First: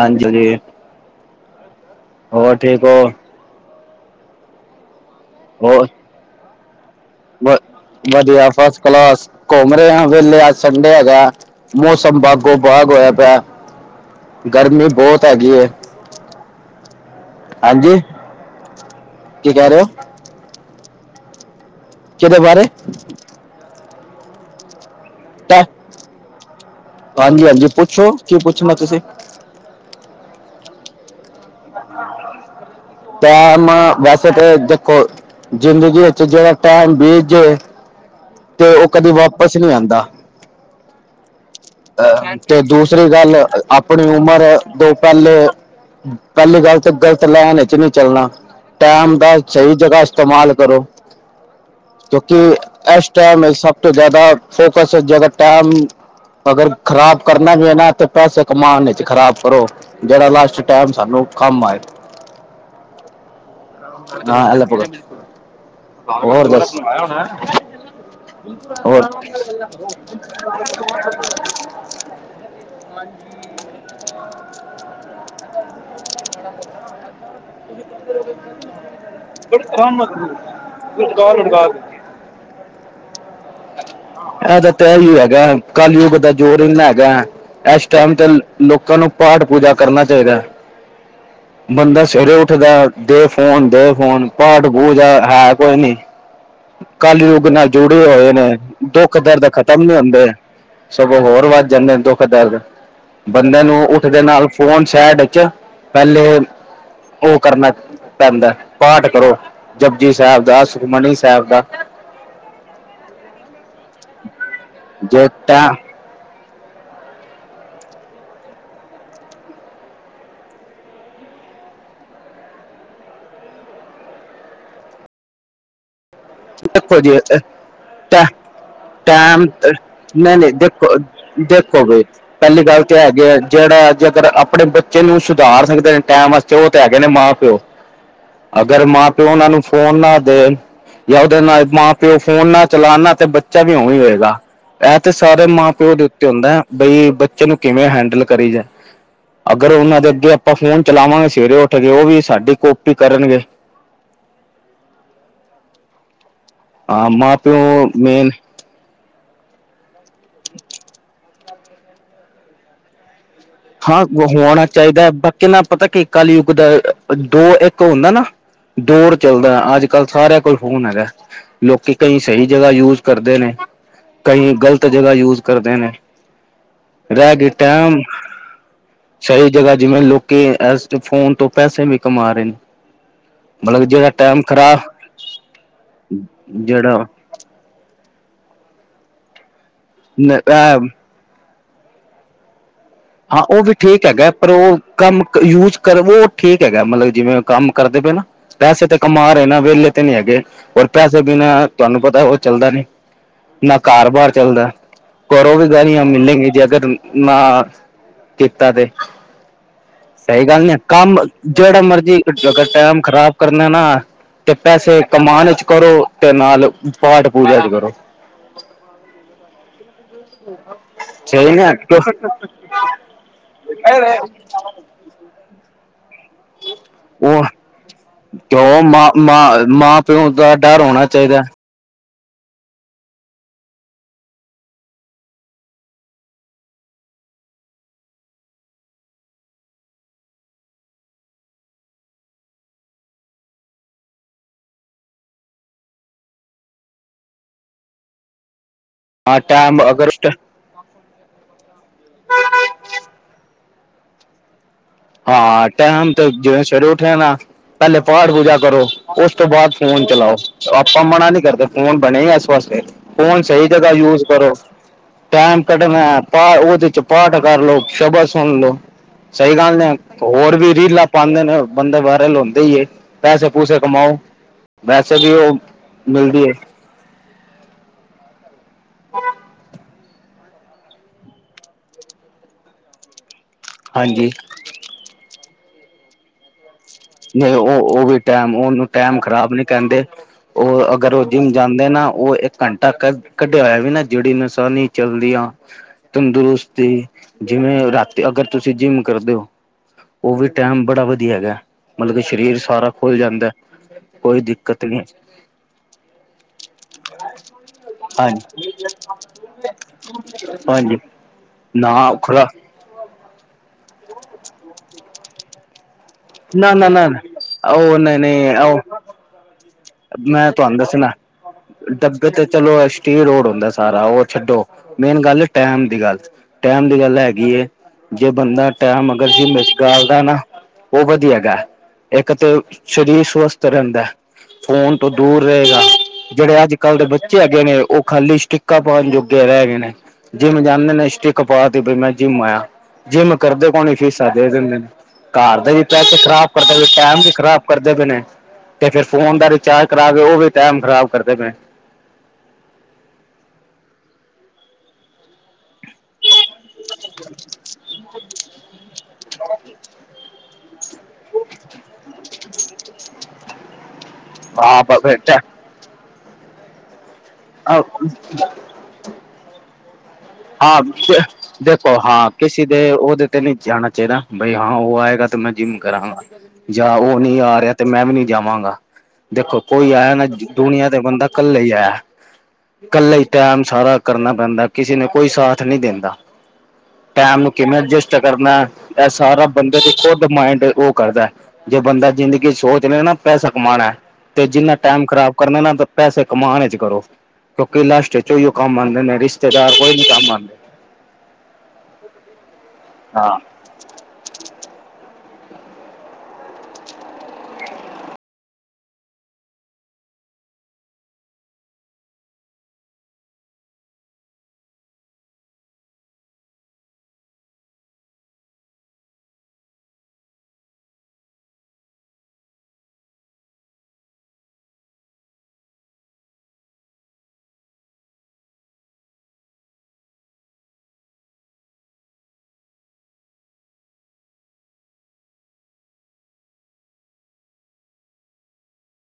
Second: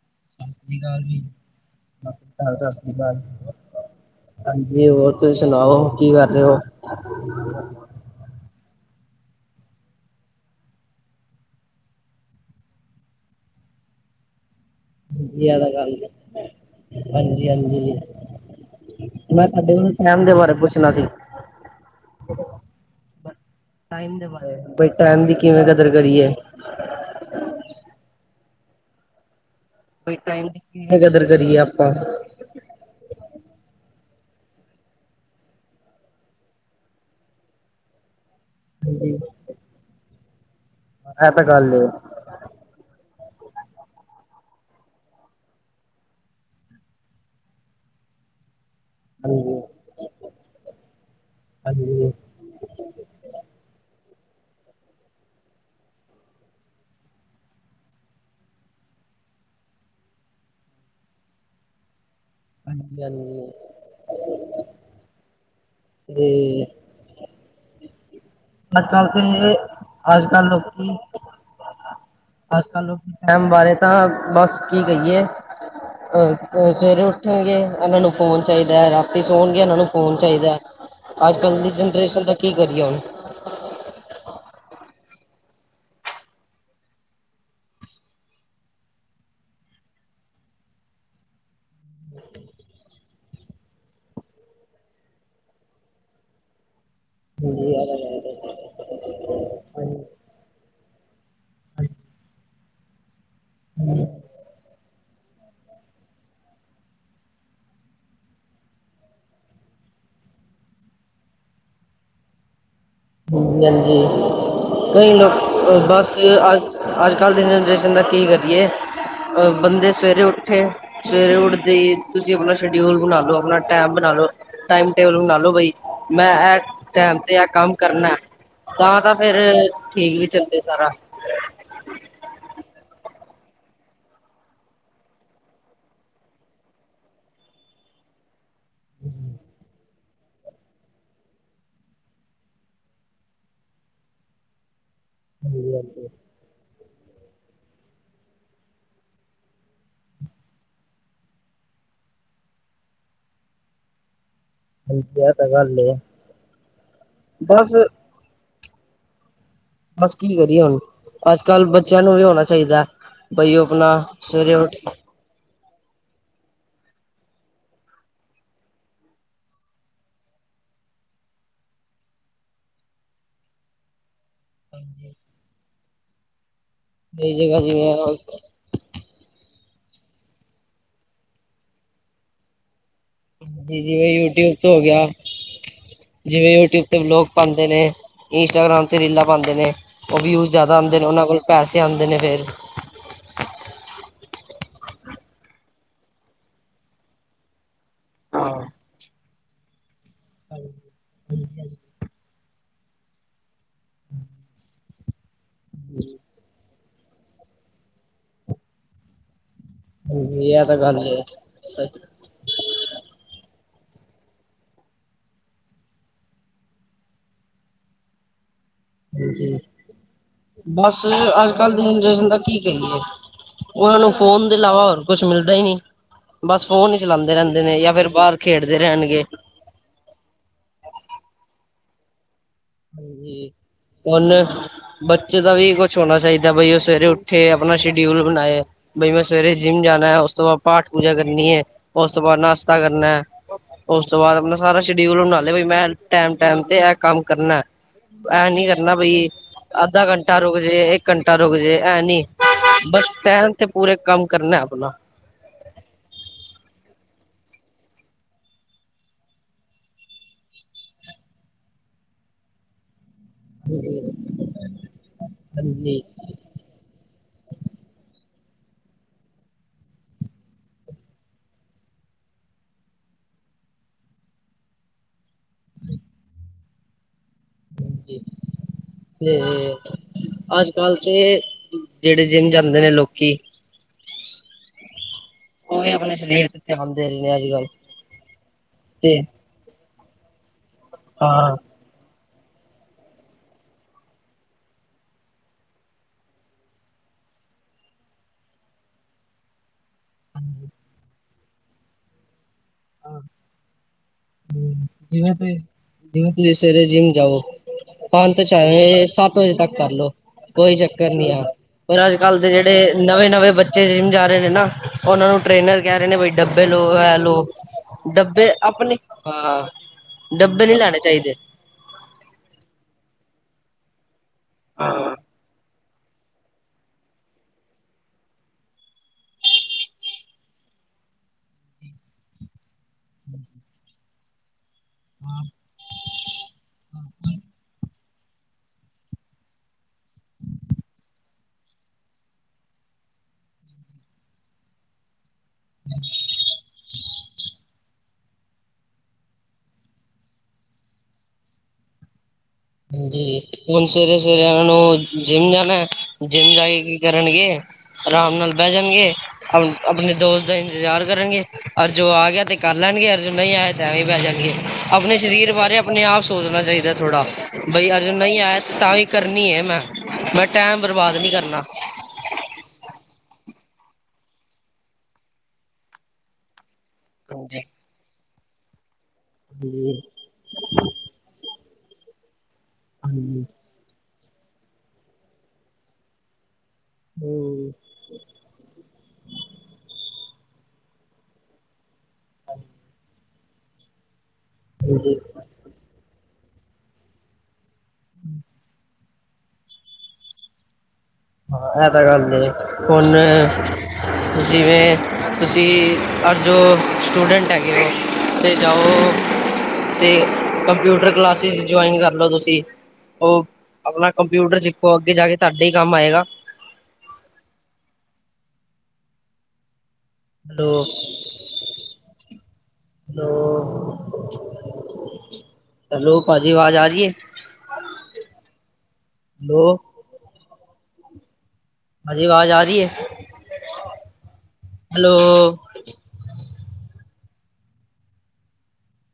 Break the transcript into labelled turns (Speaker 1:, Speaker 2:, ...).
Speaker 1: ਹਾਂਜੀ
Speaker 2: ਸਤਿ
Speaker 1: ਜੀ
Speaker 2: ਸ਼੍ਰੀ ਅਕਾਲ ਜੀ, ਸਤਿ ਸ਼੍ਰੀ ਅਕਾਲ
Speaker 1: ਹੋਰ
Speaker 2: ਸਤਿ
Speaker 1: ਠੀਕ
Speaker 2: ਸ਼੍ਰੀ
Speaker 1: ਹੋ
Speaker 2: ਅਕਾਲ ਹਾਂਜੀ, ਹੋਰ? ਤੁਸੀਂ ਸੁਣਾਓ ਕੀ ਕਰ ਰੇ ਓ?
Speaker 1: ਵ-ਵਧੀਆ ਫਸਟ ਕਲਾਸ ਘੁੰਮ ਰੇ ਆ ਵੇਲੇ ਅੱਜ ਸੰਡੇ ਹੈਗਾ। ਮੌਸਮ ਬਾਗੋ ਬਾਗ ਹੋਇਆ ਪਿਆ ਗਰਮੀ ਬਹੁਤ ਹੈਗੀ
Speaker 2: ਵਧੀਆ ਐ
Speaker 1: ਹੈ
Speaker 2: ਤਾਂ ਗੱਲ ਹਾਂਜੀ ਹਾਂਜੀ, ਮੈਂ
Speaker 1: ਕੀ ਕਹਿ
Speaker 2: ਤੁਹਾਡੇ
Speaker 1: ਰਹੇ ਹੋ
Speaker 2: ਟੈਮ ਦੇ ਬਾਰੇ ਪੁੱਛਣਾ ਸੀ।
Speaker 1: ਕਿਦੇ ਬਾਰੇ?
Speaker 2: ਟਾਈਮ ਦੇ ਬਾਰੇ ਵੀ ਟਾਈਮ ਦੀ ਕਿਵੇਂ ਕਦਰ ਕਰੀ ਏ?
Speaker 1: ਹਾਂਜੀ-ਹਾਂਜੀ, ਪੁੱਛੋ ਕੀ ਪੁੱਛਣਾ ਤੁਸੀਂ?
Speaker 2: ਵੀ ਟਾਈਮ ਦੀ ਕਿਵੇਂ ਕਦਰ ਕਰੀਏ ਆਪਾਂ
Speaker 1: ਟਾਈਮ ਵੈਸੇ ਤਾਂ ਦੇਖੋ ਜ਼ਿੰਦਗੀ ਵਿੱਚ ਜੇੜਾ ਟਾਈਮ ਬੀਤ ਜੇ। ਤੇ ਉਹ
Speaker 2: ਹਾਂਜੀ,
Speaker 1: ਕਦੀ ਵਾਪਿਸ ਨੀ ਆਂਦਾ।
Speaker 2: ਐ ਤਾਂ ਗੱਲ ਏ
Speaker 1: ਤੇ ਦੂਸਰੀ ਗੱਲ ਆਪਣੀ ਉਮਰ ਦੇ ਪੈਲੇ ਪਹਿਲੀ ਗੱਲ ਤੇ ਗ਼ਲਤ ਲੈਨ ਵਿੱਚ ਨੀ ਚੱਲਣਾ ਟੈਮ ਦਾ ਸਹੀ
Speaker 2: ਹਾਂਜੀ-ਹਾਂਜੀ।
Speaker 1: ਜਗ੍ਹਾ ਇਸਤੇਮਾਲ ਕਰੋ ਕਿ ਇਸ ਟੈਮ ਸਭ ਤੋਂ ਜ਼ਿਆਦਾ ਫੋਕਸ [unintelligible] ਟੈਮ ਅਗਰ ਖ਼ਰਾਬ ਕਰਨਾ ਵੀ ਐ ਨਾ ਤੇ ਪੈਸੇ ਕਮਾਣ ਵਿੱਚ ਖ਼ਰਾਬ ਕਰੋ। ਜਿਹੜਾ ਲਾਸਟ ਟੈਮ ਸਾਨੂੰ ਕੰਮ ਆਏ ਨਾ ਐਲਪ
Speaker 2: ਹਾਂਜੀ-ਹਾਂਜੀ। ਤੇ
Speaker 1: ਹੋਰ ਦੱਸ? ਹੋਰ
Speaker 2: ਅੱਜ-ਕੱਲ ਤੇ ਅੱਜ-ਕੱਲ ਲੋਕੀ ਅੱਜ-ਕੱਲ ਲੋਕੀ ਟਾਈਮ ਬਾਰੇ ਤਾਂ ਬਸ ਕੀ ਕਹੀਏ ਅ
Speaker 1: [unintelligible]
Speaker 2: ਸਵੇਰੇ ਉੱਠਣਗੇ ਇਹਨਾਂ ਨੂੰ ਫੋਨ ਚਾਹੀਦਾ ਰਾਤੀ ਸੌਣਗੇ ਇਹਨਾਂ ਨੂੰ
Speaker 1: ਲਟਕਾ
Speaker 2: ਫੋਨ ਚਾਹੀਦਾ। ਅੱਜ-ਕੱਲ ਦੀ ਜਨਰੇਸ਼ਨ ਦਾ ਕੀ ਕਰੀਏ ਹੁਣ
Speaker 1: ਏਦਾਂ ਤਾਂ ਇਹੀ ਹੈਗਾ ਕੱਲਯੁੱਗ ਦਾ ਜ਼ੋਰ ਇੰਨਾ ਹੈਗਾ ਏਸ ਟੈਮ ਤੇ ਲੋਕਾਂ ਨੂੰ ਪਾਠ ਪੂਜਾ ਕਰਨਾ ਚਾਹੀਦਾ।
Speaker 2: [inaudible]
Speaker 1: ਬੰਦਾ ਸਵੇਰੇ ਉੱਠਦਾ ਦੇ ਫੋਨ ਦੇ ਫੋਨ ਪਾਠ ਪੂਜਾ ਹੈ ਕੋਈ ਨੀ। ਕੱਲਯੁੱਗ ਨਾਲ
Speaker 2: ਹਾਂਜੀ
Speaker 1: ਜੁੜੇ ਹੋਏ ਨੇ ਦੁੱਖ ਦਰਦ ਖ਼ਤਮ ਨੀ ਹੁੰਦੇ। ਸਗੋਂ ਹੋਰ ਵੱਧ ਜਾਂਦੇ ਨੇ ਦੁੱਖ ਦਰਦ ਬੰਦੇ ਨੂੰ ਉੱਠਦੇ ਨਾਲ ਫੋਨ ਸੈਡ ਚ' ਪਹਿਲੇ ਉਹ ਕਰਨਾ ਪੈਂਦਾ ਪਾਠ ਕਰੋ ਜਪਜੀ ਸਾਹਿਬ ਦਾ ਸੁਖਮਨੀ ਸਾਹਿਬ ਦਾ
Speaker 2: ਹਾਂਜੀ ਹਾਂਜੀ ਕਈ
Speaker 1: ਜੇ
Speaker 2: ਲੋਕ
Speaker 1: ਟਾ
Speaker 2: ਬਸ ਅੱਜ ਅੱਜ ਕੱਲ੍ਹ ਦੀ ਜਨਰੇਸ਼ਨ ਦਾ ਕੀ ਕਰੀਏ ਬੰਦੇ ਸਵੇਰੇ ਉੱਠੇ ਸਵੇਰੇ ਉੱਠਦੇ ਹੀ ਤੁਸੀਂ ਆਪਣਾ ਸ਼ਡਿਊਲ ਬਣਾਲੋ ਆਪਣਾ ਟੈਮ ਬਣਾਲੋ ਟਾਈਮ ਟੇਬਲ ਬਣਾਲੋ ਬਈ ਮੈਂ ਇਹ
Speaker 1: ਦੇਖੋ
Speaker 2: ਟੈਮ
Speaker 1: ਜੀ
Speaker 2: ਤੇ ਆ ਕੰਮ ਕਰਨਾ
Speaker 1: ਟਾ
Speaker 2: ਤਾਂ ਤਾਂ ਫੇਰ
Speaker 1: ਟਾਈਮ
Speaker 2: ਠੀਕ ਹੀ
Speaker 1: ਨਹੀਂ ਨਹੀਂ
Speaker 2: ਚੱਲਦੇ ਸਾਰਾ
Speaker 1: ਦੇਖੋ ਦੇਖੋ ਬਈ ਪਹਿਲੀ ਗੱਲ ਤਾਂ ਹੈਗੀ ਆ ਜਿਹੜਾ ਜੇਕਰ ਆਪਣੇ ਬੱਚੇ ਨੂੰ ਸੁਧਾਰ ਸਕਦੇ ਨੇ ਟੈਮ ਚ ਉਹ ਤੇ ਹੈਗੇ ਨੇ ਮਾਂ ਪਿਓ
Speaker 2: ਠੀਕ
Speaker 1: ਅਗਰ ਮਾਂ ਪਿਓ ਉਹਨਾਂ ਨੂੰ ਫੋਨ ਨਾ ਦੇਣ ਜਾਂ ਉਹਦੇ ਨਾਲ ਮਾਂ ਪਿਓ ਫੋਨ ਨਾਲ ਚਲਾਨ ਤੇ ਬੱਚਾ ਵੀ ਉਵੇਂ ਹੀ ਹੋਏਗਾ ਇਹ ਤੇ ਸਾਰੇ ਮਾਂ
Speaker 2: ਹਾਂਜੀ
Speaker 1: ਪਿਓ ਦੇ
Speaker 2: ਹਾਂਜੀ
Speaker 1: ਉੱਤੇ ਹੁੰਦਾ ਹੈ ਬਈ ਬੱਚੇ ਨੂੰ ਕਿਵੇਂ ਹੈਂਡਲ ਕਰੀਦਾ। ਅਗਰ ਉਹਨਾਂ ਦੇ ਅੱਗੇ ਆਪਾਂ ਫੋਨ ਚਲਾਵਾਂਗੇ ਸਵੇਰੇ ਉੱਠ ਕੇ ਉਹ ਵੀ ਸਾਡੀ ਕਾਪੀ ਕਰਨਗੇ
Speaker 2: ਹਾਂਜੀ ਇਹ ਤਾਂ ਗੱਲ ਏ
Speaker 1: ਹਾਂ ਮਾਂ ਪਿਉ ਮੇਨ
Speaker 2: ਬਸ ਕੀ ਕਰੀਏ ਹੁਣ ਅੱਜ ਕੱਲ੍ਹ ਬੱਚਿਆਂ ਨੂੰ ਇਹ ਹੋਣਾ ਚਾਹੀਦਾ ਬਾਈ ਉਹ ਆਪਣਾ
Speaker 1: ਹਾਂ ਉਹ
Speaker 2: ਸਵੇਰੇ
Speaker 1: ਹੋਣਾ
Speaker 2: ਉੱਠ
Speaker 1: ਚਾਹੀਦਾ ਬਾਕੀ ਨਾ ਪਤਾ ਕਿ ਕਾਲਯੁੱਗ ਦਾ ਦੋ ਇੱਕ ਹੁੰਦਾ ਨਾ ਦੋਰ ਚੱਲਦਾ ਅੱਜ ਕੱਲ੍ਹ ਸਾਰਿਆਂ ਕੋਲ ਫੋਨ ਹੈਗਾ ਲੋਕੀ ਕਈ ਸਹੀ ਜਗ੍ਹਾ ਯੂਜ ਕਰਦੇ ਨੇ ਕਈ ਗ਼ਲਤ ਜਗ੍ਹਾ ਯੂਜ ਕਰਦੇ ਨੇ
Speaker 2: ਕਈ
Speaker 1: ਰਹਿ ਗਈ
Speaker 2: ਜਗਾ ਜਿਵੇਂ
Speaker 1: ਟਾਈਮ ਸਹੀ ਜਗ੍ਹਾ ਜਿਵੇਂ ਲੋਕੀ ਇਸ ਫੋਨ ਤੋਂ ਪੈਸੇ ਵੀ ਕਮਾ ਰਹੇ ਨੇ
Speaker 2: ਜੀ
Speaker 1: ਮਤਲਬ
Speaker 2: ਜਿਵੇਂ
Speaker 1: ਜਿਹੜਾ ਟਾਈਮ
Speaker 2: ਯੂਟੀਊਬ ਤੋਂ
Speaker 1: ਖ਼ਰਾਬ
Speaker 2: ਹੋ ਗਿਆ ਜਿਵੇਂ ਯੂਟੀਊਬ ਤੇ ਵਲੋਗ ਪਾਉਂਦੇ ਨੇ ਇੰਸਟਾਗ੍ਰਾਮ ਤੇ ਰੀਲਾਂ ਪਾਉਂਦੇ ਨੇ ਉਹ ਵਿਊਜ਼ ਜ਼ਿਆਦਾ
Speaker 1: ਜਿਹੜਾ
Speaker 2: ਆਉਂਦੇ ਨੇ ਉਹਨਾਂ ਕੋਲ ਪੈਸੇ ਆਉਂਦੇ ਨੇ ਫੇਰ
Speaker 1: ਹਾਂ ਉਹ ਵੀ ਠੀਕ ਹੈਗਾ ਪਰ ਉਹ ਕੰਮ ਯੂਜ ਕਰ ਉਹ ਠੀਕ ਹੈਗਾ ਮਤਲਬ ਜਿਵੇਂ ਕੰਮ ਕਰਦੇ ਪਏ ਨਾ ਪੈਸੇ ਤੇ ਕਮਾ ਰਹੇ ਨਾ ਵਿਹਲੇ ਨਹੀਂ ਹੈਗੇ ਹੋਰ ਪੈਸੇ ਬਿਨਾਂ ਤੁਹਾਨੂੰ ਪਤਾ ਉਹ ਚੱਲਦਾ ਨਹੀਂ। ਨਾ ਘਰ ਬਾਰ ਚੱਲਦਾ ਕਰੋਗੇ ਨੀ
Speaker 2: ਹਾਂਜੀ
Speaker 1: ਮਿਲੇਗੇ ਜੇ ਅਗਰ ਨਾ ਕੀਤਾ ਤੇ ਸਹੀ ਗੱਲ
Speaker 2: ਇਹ
Speaker 1: ਨੀ ਆ
Speaker 2: ਤਾਂ ਹੈ
Speaker 1: ਕੰਮ ਜਿਹੜਾ ਮਰਜ਼ੀ ਜੇ ਅਗਰ ਟੈਮ ਖਰਾਬ ਕਰਨਾ ਨਾ। ਤੇ ਪੈਸੇ ਕਮਾਉਣ ਚ ਕਰੋ ਤੇ ਨਾਲ ਪਾਠ ਪੂਜਾ ਚ ਕਰੋ।
Speaker 2: ਹਾਂਜੀ ਬਸ
Speaker 1: ਸਹੀ
Speaker 2: ਅੱਜ
Speaker 1: ਨਾ
Speaker 2: ਕੱਲ੍ਹ ਦੀ ਜਨਰੇਸ਼ਨ ਦਾ ਕੀ ਕਹੀਏ ਉਹਨਾਂ ਨੂੰ ਫੋਨ ਦੇ ਇਲਾਵਾ ਹੋਰ ਕੁਛ ਮਿਲਦਾ ਹੀ ਨਹੀਂ ਬਸ ਫੋਨ ਹੀ ਚਲਾਉਂਦੇ
Speaker 1: ਉਹ
Speaker 2: ਰਹਿੰਦੇ ਨੇ ਜਾਂ ਫਿਰ ਬਾਹਰ ਖੇਡਦੇ ਰਹਿਣਗੇ।
Speaker 1: ਔਰ ਮਾਂ ਪਿਉ ਦਾ ਡਰ ਹੋਣਾ ਚਾਹੀਦਾ।
Speaker 2: ਹਾਂਜੀ ਹੁਨ। ਬੱਚੇ ਦਾ ਵੀ ਕੁਛ ਹੋਣਾ ਚਾਹੀਦਾ ਬਈ ਉਹ ਸਵੇਰੇ ਉੱਠੇ ਆਪਣਾ ਸ਼ਡਿਊਲ ਬਣਾਏ। ਕਈ ਵਾਰ ਸਵੇਰੇ ਜਿੰਮ ਜਾਣਾ ਹੈ ਉਸ ਤੋਂ ਬਾਅਦ ਪਾਠ ਪੂਜਾ ਕਰਨੀ ਹੈ ਉਸ ਤੋਂ ਬਾਅਦ ਨਾਸ਼ਤਾ ਕਰਨਾ ਹੈ। ਉਸ ਤੋਂ ਬਾਅਦ ਆਪਣਾ ਸਾਰਾ ਸ਼ਡਿਊਲ ਬਣਾ ਲਏ ਬਈ ਮੈਂ ਟੈਨ ਟੈਮ ਤੇ ਇਹ ਕੰਮ ਕਰਨਾ ਐਂ ਨੀ ਕਰਨਾ ਬਈ ਅੱਧਾ ਘੰਟਾ ਰੁ ਜੇ ਇਹ ਘੰਟਾ ਰੁਕ ਜੇ ਐ ਨੀ ਬਸ ਟੈਮ ਤੇ ਪੂਰੇ ਕੰਮ ਕਰਨਾ ਆਪਣਾ।
Speaker 1: ਹਾਂ ਟੇਮ ਤੇ ਜਿਵੇਂ ਸਵੇਰੇ ਉੱਠਿਆ ਨਾ। ਪਹਿਲੇ ਪਾਠ ਪੂਜਾ ਕਰੋ ਉਸ ਤੋਂ ਬਾਅਦ ਫੋਨ ਚਲਾਓ ਆਪਾਂ ਮਨਾ ਨਹੀਂ ਕਰਦੇ ਫੋਨ ਬਣੇ ਆ ਇਸ ਵਾਸਤੇ। ਫੋਨ ਸਹੀ ਜਗ੍ਹਾ ਯੂਜ ਕਰੋ ਟੈਮ
Speaker 2: ਹਾਂਜੀ
Speaker 1: ਕੱਢਣਾ ਆ ਪਾ ਉਹਦੇ ਚ ਪਾਠ ਕਰ ਲਓ ਸ਼ਬਦ ਸੁਣ ਲਓ ਸਹੀ ਗੱਲ ਏ ਨਾ ਹੋਰ ਵੀ ਰੀਲਾਂ ਪਾਉਂਦੇ ਨੇ ਬੰਦੇ ਵਾਇਰਲ ਹੁੰਦੇ ਹੀ ਏ ਪੈਸੇ ਪੂਸੇ ਕਮਾਓ। ਵੈਸੇ ਵੀ ਉਹ ਮਿਲਦੀ ਹੈ।
Speaker 2: ਜੀ ਜੀ ਜੀ ਤੇ ਅੱਜ ਕੱਲ ਤੇ ਜਿਹੜੇ ਜਿੰਮ ਜਾਂਦੇ ਨੇ ਲੋਕੀ।
Speaker 1: ਹਾਂਜੀ।
Speaker 2: ਉਹ ਵੀ ਆਪਣੇ ਸ਼ਰੀਰ
Speaker 1: ਨਹੀਂ ਉਹ ਉਹ ਵੀ ਟੈਮ ਉਹਨੂੰ
Speaker 2: ਤੇ
Speaker 1: ਟੈਮ ਖ਼ਰਾਬ ਨਹੀਂ ਕਹਿੰਦੇ ਉਹ ਅਗਰ ਉਹ ਜਿੰਮ
Speaker 2: ਹਾਂ
Speaker 1: ਜਾਂਦਾ। ਹੁੰਦੇ ਨਾ ਉਹ ਇੱਕ ਘੰਟਾ ਕ ਕਢਿਆ ਹੋਇਆ ਵੀ ਨਾ ਜਿੜੀ ਨਸਾ ਨੀ ਚੱਲਦੀਆਂ। ਤੰਦਰੁਸਤੀ ਜਿਵੇਂ ਰਾਤੀ ਅਗਰ ਤੁਸੀਂ ਜਿੰਮ ਕਰਦੇ ਹੋ। ਉਹ ਵੀ ਟੈਮ ਬੜਾ ਵਧੀਆ ਹੈਗਾ ਮਤਲਬ ਕਿ ਸਰੀਰ ਸਾਰਾ ਖੁੱਲ ਜਾਂਦਾ ਹੈ।
Speaker 2: ਜਿਵੇਂ ਤੁਸੀ ਜਿਵੇਂ ਤੁਸੀ ਸਵੇਰੇ ਜਿਮ ਜਾਉ ਬਾਅਦ ਚ
Speaker 1: ਹਾਂਜੀ
Speaker 2: ਚਾਹੇ ਸੱਤ ਵਜੇ ਤੱਕ ਕਰਲੋ ਕੋਈ
Speaker 1: ਹਾਂਜੀ
Speaker 2: ਚੱਕਰ ਨੀ ਯਾਰ ਪਰ
Speaker 1: ਨਾ
Speaker 2: ਅੱਜ ਕੱਲ
Speaker 1: ਖੁਰਾ
Speaker 2: ਦੇ ਜਿਹੜੇ ਤੇ ਨਵੇਂ ਨਵੇਂ ਬੱਚੇ ਜਿਮ ਜਾ ਰਹੇ ਨੇ ਨਾ ਉਹਨਾਂ ਨੂੰ ਟ੍ਰੇਨਰ ਕਹਿ ਰਹੇ ਨੇ ਬ ਡੱਬੇ
Speaker 1: ਨਾ
Speaker 2: ਲੋ
Speaker 1: ਨਾ ਨਾ
Speaker 2: ਇਹ ਲੌ
Speaker 1: ਉਹ ਨਹੀਂ
Speaker 2: ਡੱਬੇ
Speaker 1: ਨਹੀਂ ਉਹ
Speaker 2: ਆਪਣੇ ਹਾਂ
Speaker 1: ਮੈਂ
Speaker 2: ਡੱਬੇ ਨਹੀਂ
Speaker 1: ਤੁਹਾਨੂੰ
Speaker 2: ਸੀ ਲੈਣੇ
Speaker 1: ਦੱਸਣਾ
Speaker 2: ਚਾਹੀਦੇ।
Speaker 1: ਡੱਬੇ ਤੇ ਚਲੋ ਸਟੀਰੋਡ ਹੁੰਦਾ ਸਾਰਾ ਉਹ ਛੱਡੋ ਮੇਨ ਗੱਲ ਟੇਮ ਦੀ ਗੱਲ ਟੈਮ ਦੀ ਗੱਲ ਇਹ ਹੈਗੀ ਜੇ ਬੰਦਾ ਟੈਮ ਅਗਰ ਜ਼ਿਮ ਵਿੱਚ ਗਾਲਦਾ ਨਾ। ਉਹ ਵਧੀਆ ਹੈਗਾ ਇੱਕ ਤਾਂ ਸਰੀਰ ਸਵਸਥ ਰਹਿੰਦਾ। ਫੋਨ ਤੋਂ ਦੂਰ ਰਹੇਗਾ ਜਿਹੜੇ ਅੱਜ ਕੱਲ ਦੇ ਬੱਚੇ ਹੈਗੇ ਨੇ ਉਹ ਖਾਲੀ ਸਟਿਕਾਂ ਪਾਉਣ ਜੋਗੇ ਰਹਿ ਗਏ ਨੇ। ਜਿੰਮ ਜਾਂਦੇ ਨੇ ਸਟਿਕ ਪਾਤੀ ਬਈ ਮੈਂ ਜਿੰਮ ਆਇਆ ਜਿੰਮ ਕਰਦੇ ਪਾਣੀ ਫੀਸਾਂ ਦੇ ਦਿੰਦੇ ਨੇ। ਘਰ ਦੇ ਵੀ ਪੈਸੇ ਖ਼ਰਾਬ ਕਰਦੇ ਪਏ ਟਾਇਮ ਵੀ ਖਰਾਬ ਕਰਦੇ ਪਏ ਨੇ। ਤੇ ਫਿਰ ਫੋਨ ਦਾ ਰਿਚਾਰਜ ਕਰਾ ਕੇ ਉਹ ਵੀ ਟਾਈਮ ਖਰਾਬ ਕਰਦੇ ਪਏ।
Speaker 2: ਹਾਂਜੀ। ਹੁਣ ਸਵੇਰੇ ਸਵੇਰੇ ਉਹਨਾਂ ਨੂੰ ਜਿੰਮ ਜਾਣਾ ਜਿੰਮ ਜਾ ਕੇ ਕੀ ਕਰਨਗੇ। ਆਰਾਮ ਨਾਲ ਬਹਿ ਜਾਣਗੇ ਆਪਣੇ ਦੋਸਤ। ਦਾ ਇੰਤਜ਼ਾਰ ਕਰਨਗੇ ਔਰ ਜੋ ਆ ਗਿਆ ਤੇ ਕਰ ਲੈਣਗੇ ਔਰ ਜੋ ਨਹੀਂ ਆਏ। ਐਵੇਂ ਬੈ ਜਾਣਗੇ
Speaker 1: ਹਾਂ ਬ
Speaker 2: ਆਪਣੇ
Speaker 1: ਬੇਟਾ
Speaker 2: ਸਰੀਰ ਬਾਰੇ ਆਪਣੇ ਆਪ ਸੋਚਣਾ ਚਾਹੀਦਾ ਥੋੜਾ। ਬਾਈ ਅਜ ਨਹੀਂ ਆਇਆ ਤਾਂ ਵੀ ਕਰਨੀ ਹੈ ਮੈਂ ਬਟ
Speaker 1: ਹਾਂ ਦੇਖੋ ਹਾਂ। ਕਿਸੇ ਦੇ ਉਹਦੇ ਤੇ ਨਹੀਂ ਜਾਣਾ ਚਾਹੀਦਾ ਬਈ ਹਾਂ ਉਹ ਆਏਗਾ ਤੇ ਮੈਂ ਜਿੰਮ ਕਰਾਂਗਾ। ਜਾਂ ਉਹ ਨਹੀਂ
Speaker 2: ਹਾਂਜੀ
Speaker 1: ਆ ਰਿਹਾ ਤੇ ਮੈਂ ਵੀ ਨਹੀਂ ਜਾਵਾਂਗਾ ਦੇਖੋ ਕੋਈ
Speaker 2: ਹਾਂਜੀ
Speaker 1: ਆਇਆ ਨਾ ਦੁਨੀਆਂ ਤੇ ਬੰਦਾ ਇਕੱਲੇ ਹੀ ਆਇਆ ਇਕੱਲਾ
Speaker 2: ਹਾਂਜੀ
Speaker 1: ਟਾਈਮ ਸਾਰਾ ਕਰਨਾ ਪੈਂਦਾ ਕਿਸੇ ਨੇ ਕੋਈ ਸਾਥ ਨਹੀਂ ਦਿੰਦਾ ਟੈਮ ਨੂੰ ਕਿਵੇਂ ਐਡਜਸਟ ਐਡਜਸਟ ਕਰਨਾ ਇਹ ਸਾਰਾ ਬੰਦੇ ਦੇ ਖੁਦ ਮਾਇੰਡ ਉਹ ਕਰਦਾ। ਜੇ ਬੰਦਾ ਜ਼ਿੰਦਗੀ ਚ ਸੋਚ ਲਏ ਨਾ ਪੈਸਾ ਕਮਾਉਣਾ ਤੇ ਜਿੰਨਾ ਟਾਈਮ
Speaker 2: ਹਮ
Speaker 1: ਖ਼ਰਾਬ ਕਰਨਾ ਨਾ ਪੈਸੇ ਕਮਾਣ ਇਚ ਕਰੋ। ਕਿਉਕਿ ਲਾਸਟ ਇਚ ਉਹੀਓ ਕੰਮ ਆਦੇ ਨੇ ਰਿਸ਼ਤੇਦਾਰ ਕੋਈ ਨੀ ਕੰਮ ਆਦਾ।
Speaker 2: ਹਾਂ ਐ ਤਾਂ ਗੱਲ ਠੀਕ ਹੈ ਹੁਨ
Speaker 1: ਹਾਂ
Speaker 2: ਜਿਵੇਂ ਤੁਸੀਂ ਅੱਜ ਜੋ ਸਟੂਡੈਂਟ ਹੈਗੇ ਨੇ ਤੇ ਜਾਓ ਤੇ ਕੰਪਿਊਟਰ ਕਲਾਸਿਸ ਜੁਆਇਨ ਕਰਲੋ ਤੁਸੀਂ। ਓ ਆਪਣਾ ਕੰਪਿਊਟਰ ਸਿੱਖੋ ਅੱਗੇ ਜਾ ਕੇ ਤੁਹਾਡਾ ਈ ਕੰਮ ਆਏਗਾ। [unintelligible] ਹੈਲੋ ਭਾਜੀ ਆਵਾਜ਼ ਆਰੀ ਏ। ਹੈਲੋ। ਹਾਂਜੀ, ਵਾਜ਼ ਆ ਰੀ ਐ ਹੈਲੋ।